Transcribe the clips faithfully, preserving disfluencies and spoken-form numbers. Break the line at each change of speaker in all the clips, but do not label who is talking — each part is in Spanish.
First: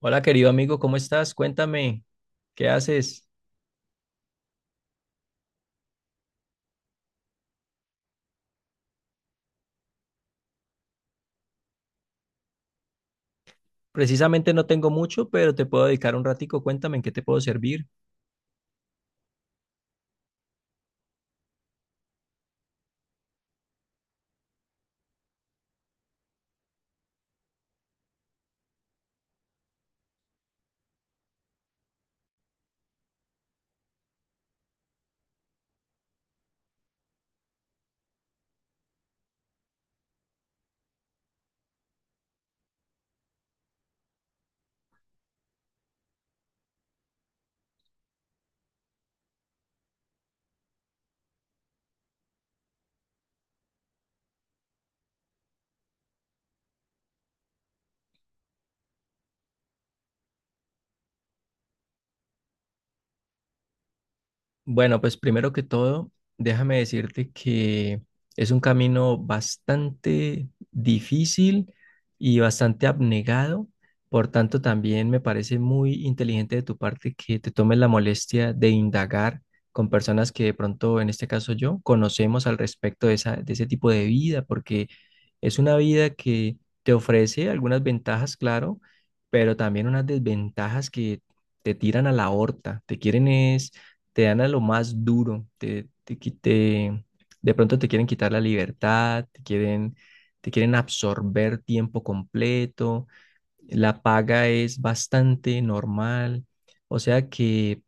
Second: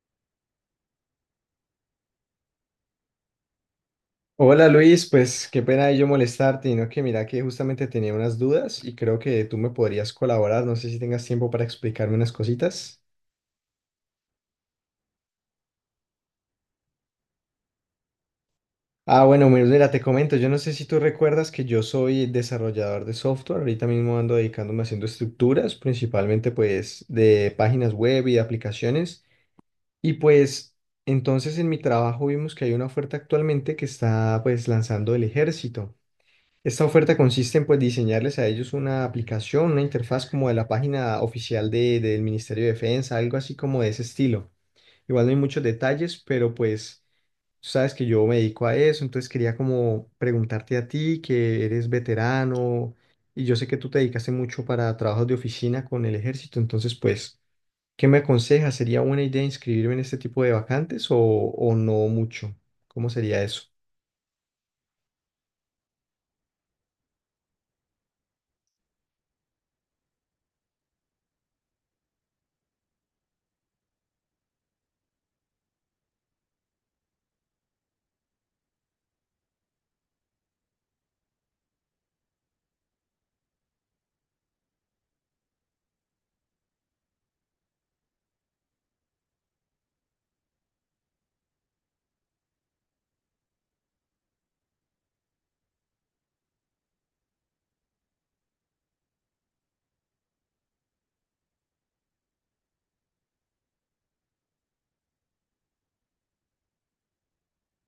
Hola, querido amigo, ¿cómo estás? Cuéntame, ¿qué haces?
Hola Luis, pues qué pena yo molestarte, y no que mira que justamente tenía unas dudas y creo que tú me podrías colaborar, no sé si tengas tiempo para explicarme unas cositas.
Precisamente no tengo mucho, pero te puedo dedicar un ratico. Cuéntame, ¿en qué te puedo servir?
Ah, bueno, mi- mira, te comento, yo no sé si tú recuerdas que yo soy desarrollador de software, ahorita mismo ando dedicándome haciendo estructuras, principalmente pues de páginas web y de aplicaciones, y pues entonces en mi trabajo vimos que hay una oferta actualmente que está pues lanzando el ejército. Esta oferta consiste en pues, diseñarles a ellos una aplicación, una interfaz como de la página oficial de- del Ministerio de Defensa, algo así como de ese estilo. Igual no hay muchos detalles, pero pues tú sabes que yo me dedico a eso, entonces quería como preguntarte a ti, que eres veterano y yo sé que tú te dedicaste mucho para trabajos de oficina con el ejército, entonces pues, ¿qué me aconsejas? ¿Sería buena idea inscribirme en este tipo de vacantes o, o no mucho? ¿Cómo sería eso?
Bueno, pues primero que todo, déjame decirte que es un camino bastante difícil y bastante abnegado. Por tanto, también me parece muy inteligente de tu parte que te tomes la molestia de indagar con personas que de pronto, en este caso yo, conocemos al respecto de esa, de ese tipo de vida, porque es una vida que te ofrece algunas ventajas, claro, pero también unas desventajas que te tiran a la horta, te quieren es te dan a lo más duro, te, te, qui- te- de pronto te quieren quitar la libertad, te quieren, te quieren absorber tiempo completo, la paga es bastante normal, o sea que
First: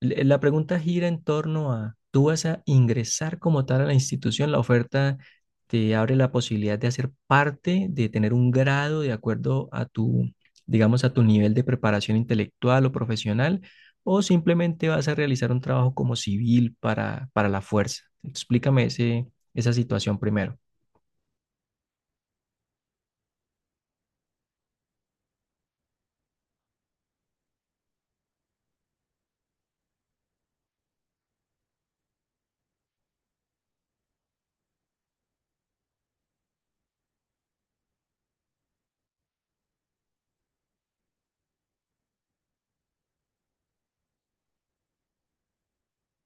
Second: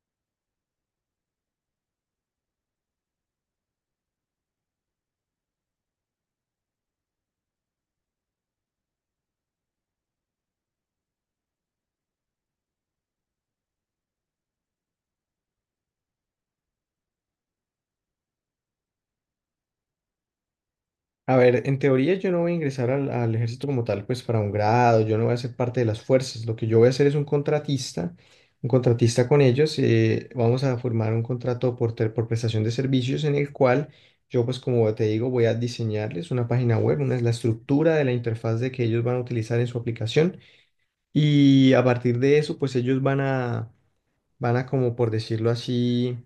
le- La pregunta gira en torno a, ¿tú vas a ingresar como tal a la institución? La oferta te abre la posibilidad de hacer parte, de tener un grado de acuerdo a tu, digamos, a tu nivel de preparación intelectual o profesional, o simplemente vas a realizar un trabajo como civil para, para la fuerza. Explícame ese, esa situación primero.
A ver, en teoría yo no voy a ingresar al, al ejército como tal, pues para un grado, yo no voy a ser parte de las fuerzas, lo que yo voy a hacer es un contratista, un contratista con ellos, eh, vamos a formar un contrato por, ter- por prestación de servicios en el cual yo pues como te digo voy a diseñarles una página web, una es la estructura de la interfaz de que ellos van a utilizar en su aplicación y a partir de eso pues ellos van a, van a como por decirlo así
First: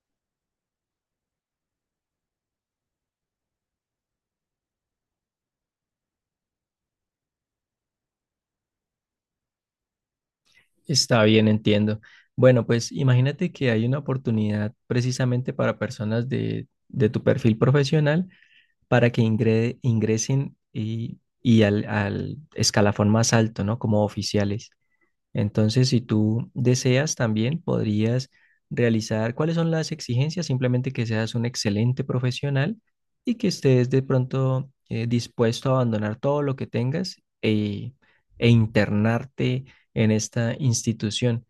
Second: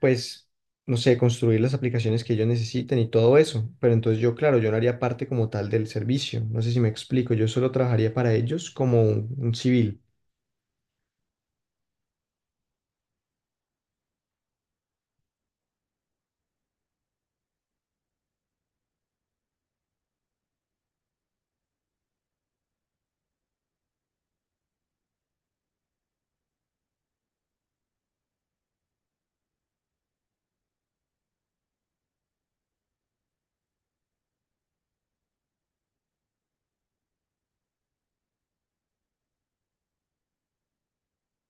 pues, no sé, construir las aplicaciones que ellos necesiten y todo eso. Pero entonces yo, claro, yo no haría parte como tal del servicio. No sé si me explico, yo solo trabajaría para ellos como un, un civil.
Está bien, entiendo. Bueno, pues imagínate que hay una oportunidad precisamente para personas de de tu perfil profesional para que ingre- ingresen y, y al, al escalafón más alto, ¿no? Como oficiales. Entonces, si tú deseas también, podrías realizar cuáles son las exigencias, simplemente que seas un excelente profesional y que estés de pronto eh, dispuesto a abandonar todo lo que tengas e, e internarte en esta institución.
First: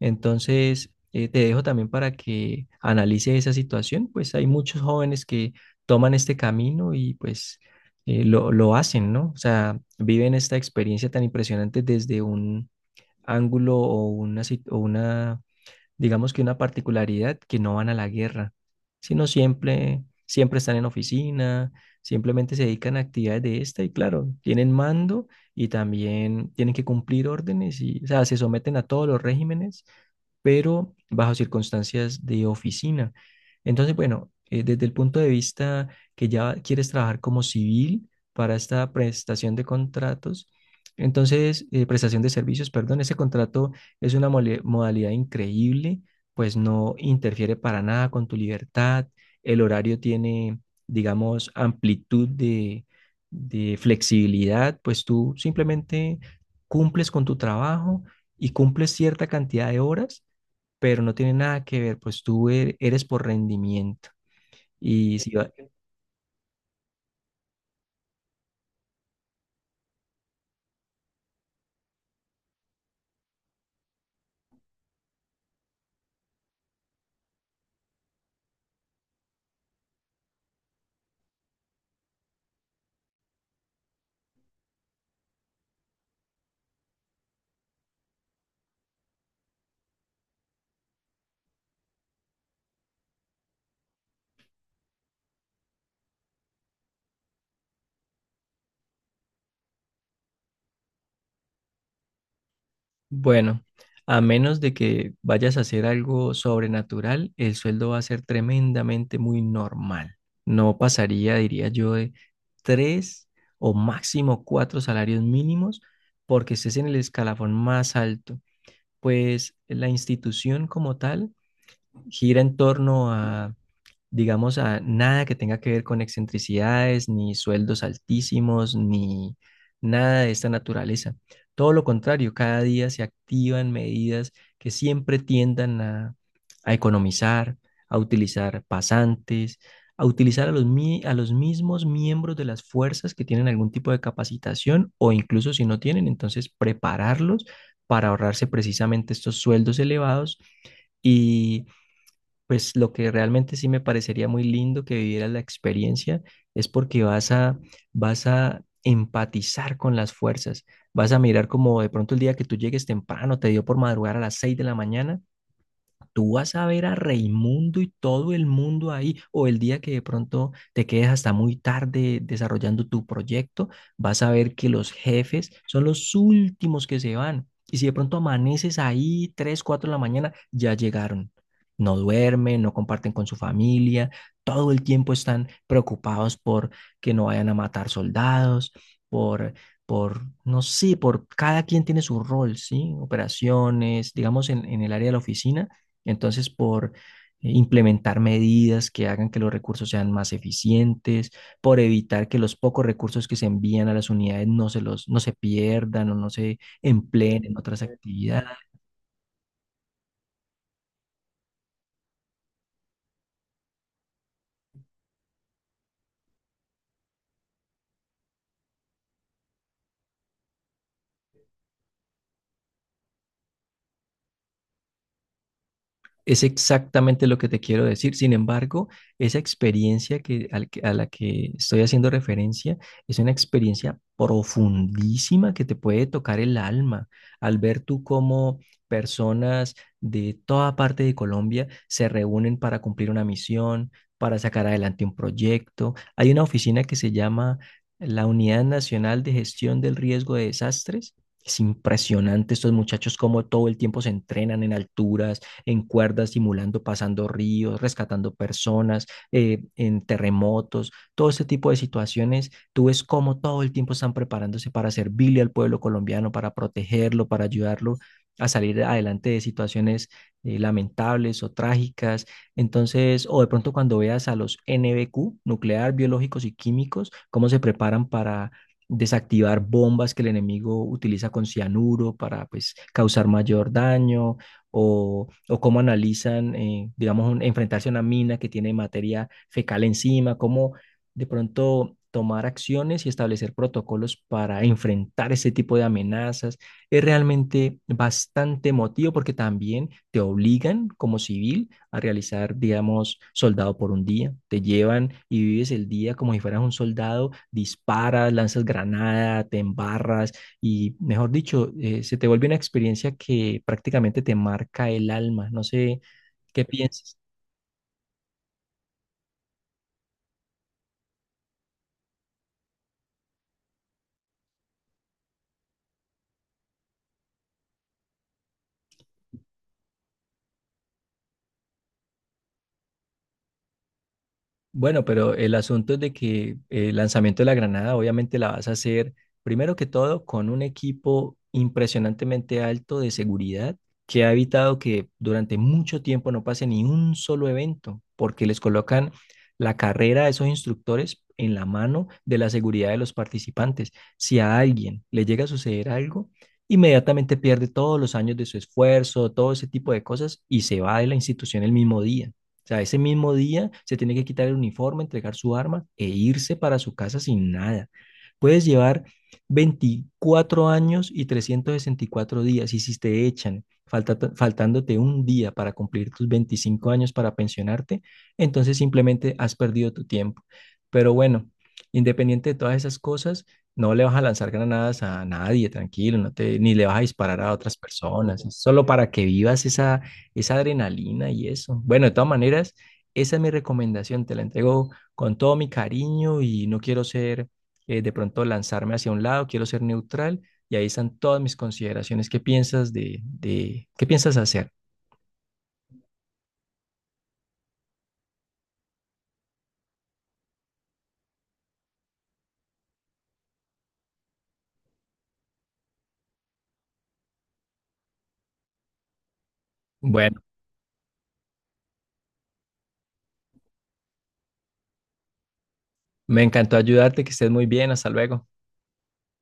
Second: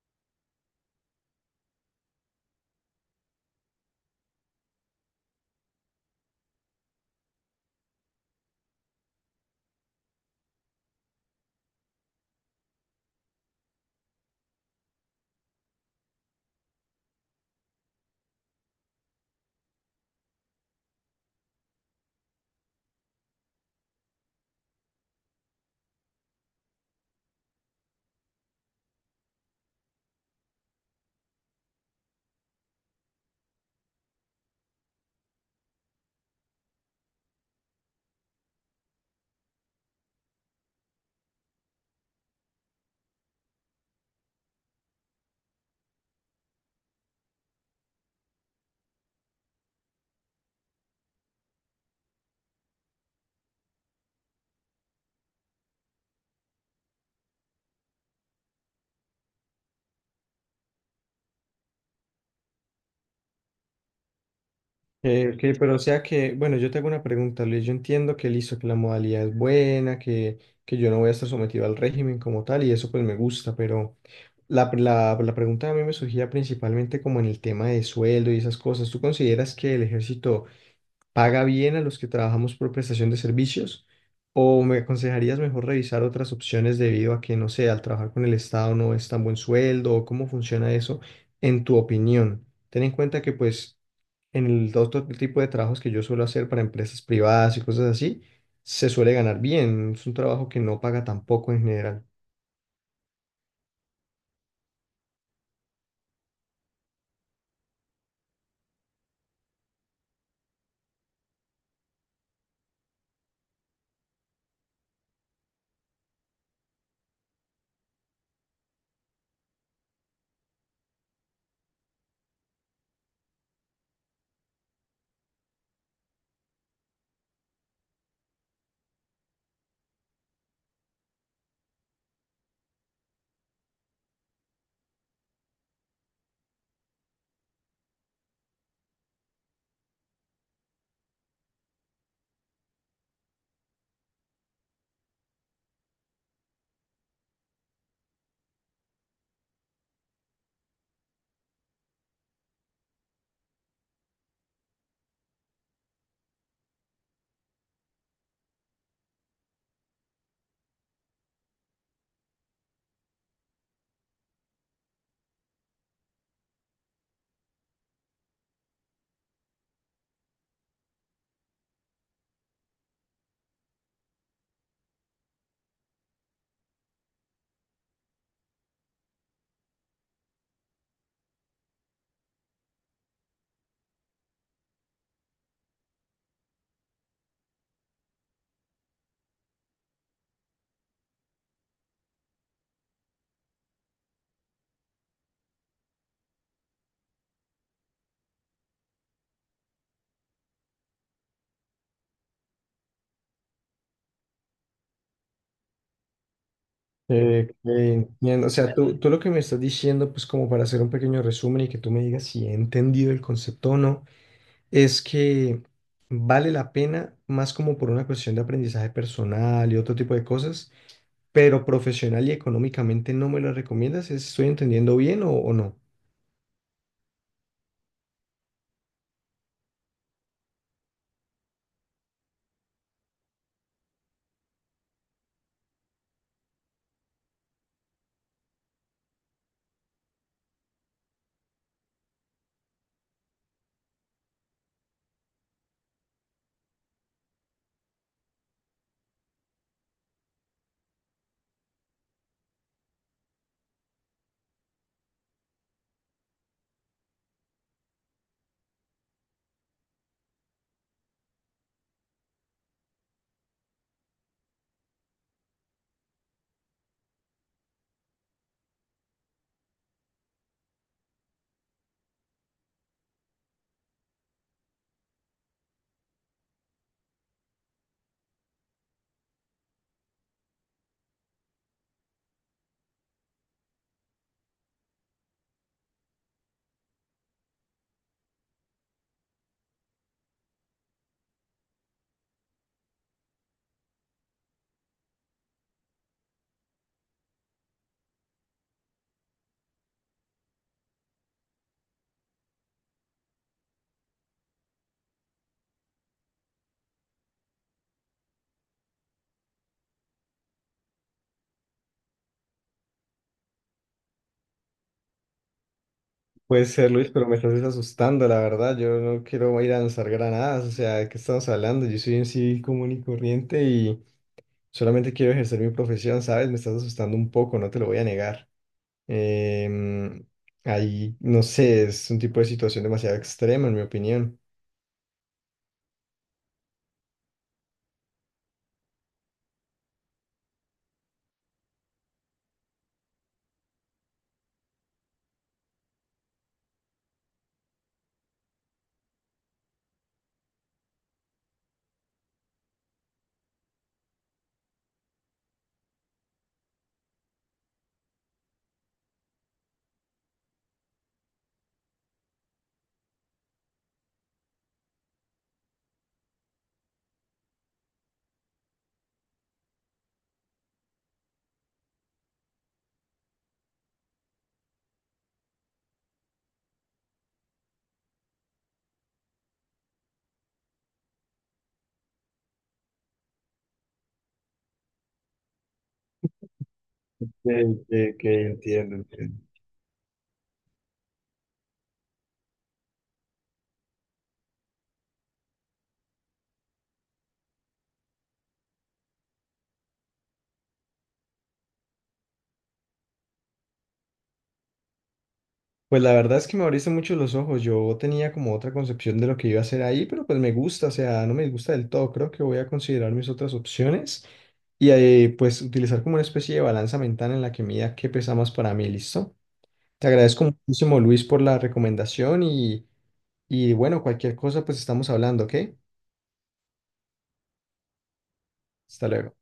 Entonces, eh, te dejo también para que analice esa situación, pues hay muchos jóvenes que toman este camino y pues eh, lo, lo hacen, ¿no? O sea, viven esta experiencia tan impresionante desde un ángulo o una, sit- o una, digamos que una particularidad que no van a la guerra, sino siempre, siempre están en oficina, simplemente se dedican a actividades de esta y claro, tienen mando y también tienen que cumplir órdenes y, o sea, se someten a todos los regímenes pero bajo circunstancias de oficina. Entonces, bueno, eh, desde el punto de vista que ya quieres trabajar como civil para esta prestación de contratos, entonces, eh, prestación de servicios, perdón, ese contrato es una mole- modalidad increíble, pues no interfiere para nada con tu libertad, el horario tiene, digamos, amplitud de, de flexibilidad, pues tú simplemente cumples con tu trabajo y cumples cierta cantidad de horas pero no tiene nada que ver, pues tú e- eres por rendimiento. Y
Eh,
si va-
ok, pero o sea que, bueno, yo te hago una pregunta, Luis. Yo entiendo que listo, que la modalidad es buena, que, que yo no voy a estar sometido al régimen como tal y eso pues me gusta, pero la, la, la pregunta a mí me surgía principalmente como en el tema de sueldo y esas cosas. ¿Tú consideras que el ejército paga bien a los que trabajamos por prestación de servicios? ¿O me aconsejarías mejor revisar otras opciones debido a que, no sé, al trabajar con el Estado no es tan buen sueldo? ¿O cómo funciona eso en tu opinión? Ten en cuenta que pues en el otro tipo de trabajos que yo suelo hacer para empresas privadas y cosas así, se suele ganar bien. Es un trabajo que no paga tampoco en general.
bueno, a menos de que vayas a hacer algo sobrenatural, el sueldo va a ser tremendamente muy normal. No pasaría, diría yo, de tres o máximo cuatro salarios mínimos porque estés en el escalafón más alto. Pues la institución como tal gira en torno a, digamos, a nada que tenga que ver con excentricidades, ni sueldos altísimos, ni nada de esta naturaleza. Todo lo contrario, cada día se activan medidas que siempre tiendan a, a economizar, a utilizar pasantes, a utilizar a los, mi- a los mismos miembros de las fuerzas que tienen algún tipo de capacitación o incluso si no tienen, entonces prepararlos para ahorrarse precisamente estos sueldos elevados y pues lo que realmente sí me parecería muy lindo que viviera la experiencia es porque vas a, vas a empatizar con las fuerzas, vas a mirar como de pronto el día que tú llegues temprano, te dio por madrugar a las seis de la mañana. Tú vas a ver a Raimundo y todo el mundo ahí, o el día que de pronto te quedes hasta muy tarde desarrollando tu proyecto, vas a ver que los jefes son los últimos que se van. Y si de pronto amaneces ahí tres, cuatro de la mañana, ya llegaron. No duermen, no comparten con su familia, todo el tiempo están preocupados por que no vayan a matar soldados, por por, no sé, por cada quien tiene su rol, ¿sí? Operaciones, digamos, en, en el área de la oficina, entonces, por eh, implementar medidas que hagan que los recursos sean más eficientes, por evitar que los pocos recursos que se envían a las unidades no se los, no se pierdan o no se empleen
Eh,
en otras
eh, entiendo. O
actividades.
sea, tú, tú lo que me estás diciendo, pues como para hacer un pequeño resumen y que tú me digas si he entendido el concepto o no, es que vale la pena más como por una cuestión de aprendizaje personal y otro tipo de cosas, pero profesional y económicamente no me lo recomiendas. ¿Estoy entendiendo bien o, o no?
Es exactamente lo que te quiero decir. Sin embargo, esa experiencia que, al que- a la que estoy haciendo referencia es una experiencia profundísima que te puede tocar el alma al ver tú cómo personas de toda parte de Colombia se reúnen para cumplir una misión, para sacar adelante un proyecto. Hay una oficina que se llama la Unidad Nacional de Gestión del Riesgo de Desastres. Es impresionante estos muchachos cómo todo el tiempo se entrenan en alturas, en cuerdas, simulando, pasando ríos, rescatando personas, eh, en terremotos, todo ese tipo de situaciones. Tú ves cómo todo el tiempo están preparándose para servirle al pueblo colombiano, para protegerlo, para ayudarlo a salir adelante de situaciones eh, lamentables o trágicas. Entonces, o de pronto cuando veas a los N B Q, nuclear, biológicos y químicos, cómo se preparan para desactivar bombas que el enemigo utiliza con cianuro para pues causar mayor daño o, o cómo analizan, eh, digamos, un- enfrentarse a una mina que tiene materia fecal encima, cómo de pronto tomar acciones y establecer protocolos para enfrentar ese tipo de amenazas. Es realmente bastante emotivo porque también te obligan como civil a realizar, digamos, soldado por un día. Te llevan y vives el día como si fueras un soldado, disparas, lanzas granada, te embarras, y, mejor dicho, eh, se te vuelve una experiencia que prácticamente te marca el alma. No sé qué
Puede ser, Luis,
piensas.
pero me estás asustando, la verdad. Yo no quiero ir a lanzar granadas. O sea, ¿de qué estamos hablando? Yo soy un civil común y corriente y solamente quiero ejercer mi profesión, ¿sabes? Me estás asustando un poco, no te lo voy a negar. Em, ahí, no sé, es un tipo de situación demasiado extrema, en mi opinión.
Bueno, pero el asunto es de que el lanzamiento de la granada obviamente la vas a hacer primero que todo con un equipo impresionantemente alto de seguridad que ha evitado que durante mucho tiempo no pase ni un solo evento, porque les colocan la carrera a esos instructores en la mano de la seguridad de los participantes. Si a alguien le llega a suceder algo, inmediatamente pierde todos los años de su esfuerzo, todo ese tipo de cosas y se va de la institución el mismo día. O sea, ese mismo día se tiene que quitar el uniforme, entregar su arma e irse para su casa sin nada. Puedes llevar veinticuatro años y trescientos sesenta y cuatro días y si te echan falta- faltándote un día para cumplir tus veinticinco años para pensionarte, entonces simplemente has perdido tu tiempo. Pero bueno, independiente de todas esas cosas, no le vas a lanzar granadas a nadie, tranquilo, no te, ni le vas a disparar a otras
de- de que
personas, es solo
entiendo,
para que
entiendo.
vivas esa esa adrenalina y eso. Bueno, de todas maneras, esa es mi recomendación, te la entrego con todo mi cariño y no quiero ser, eh, de pronto lanzarme hacia un lado, quiero ser neutral y ahí están todas mis consideraciones. ¿Qué piensas de, de, qué piensas hacer?
Pues la verdad es que me abriste mucho los ojos. Yo tenía como otra concepción de lo que iba a hacer ahí, pero pues me gusta, o sea, no me disgusta del todo. Creo que voy a considerar mis otras opciones y eh, pues utilizar como una especie de balanza mental en la que mida qué pesa más para mí, ¿listo? Te
Bueno,
agradezco muchísimo, Luis, por la recomendación y, y bueno, cualquier cosa, pues estamos hablando, ¿ok?
me encantó ayudarte, que estés muy bien, hasta luego.
Hasta luego.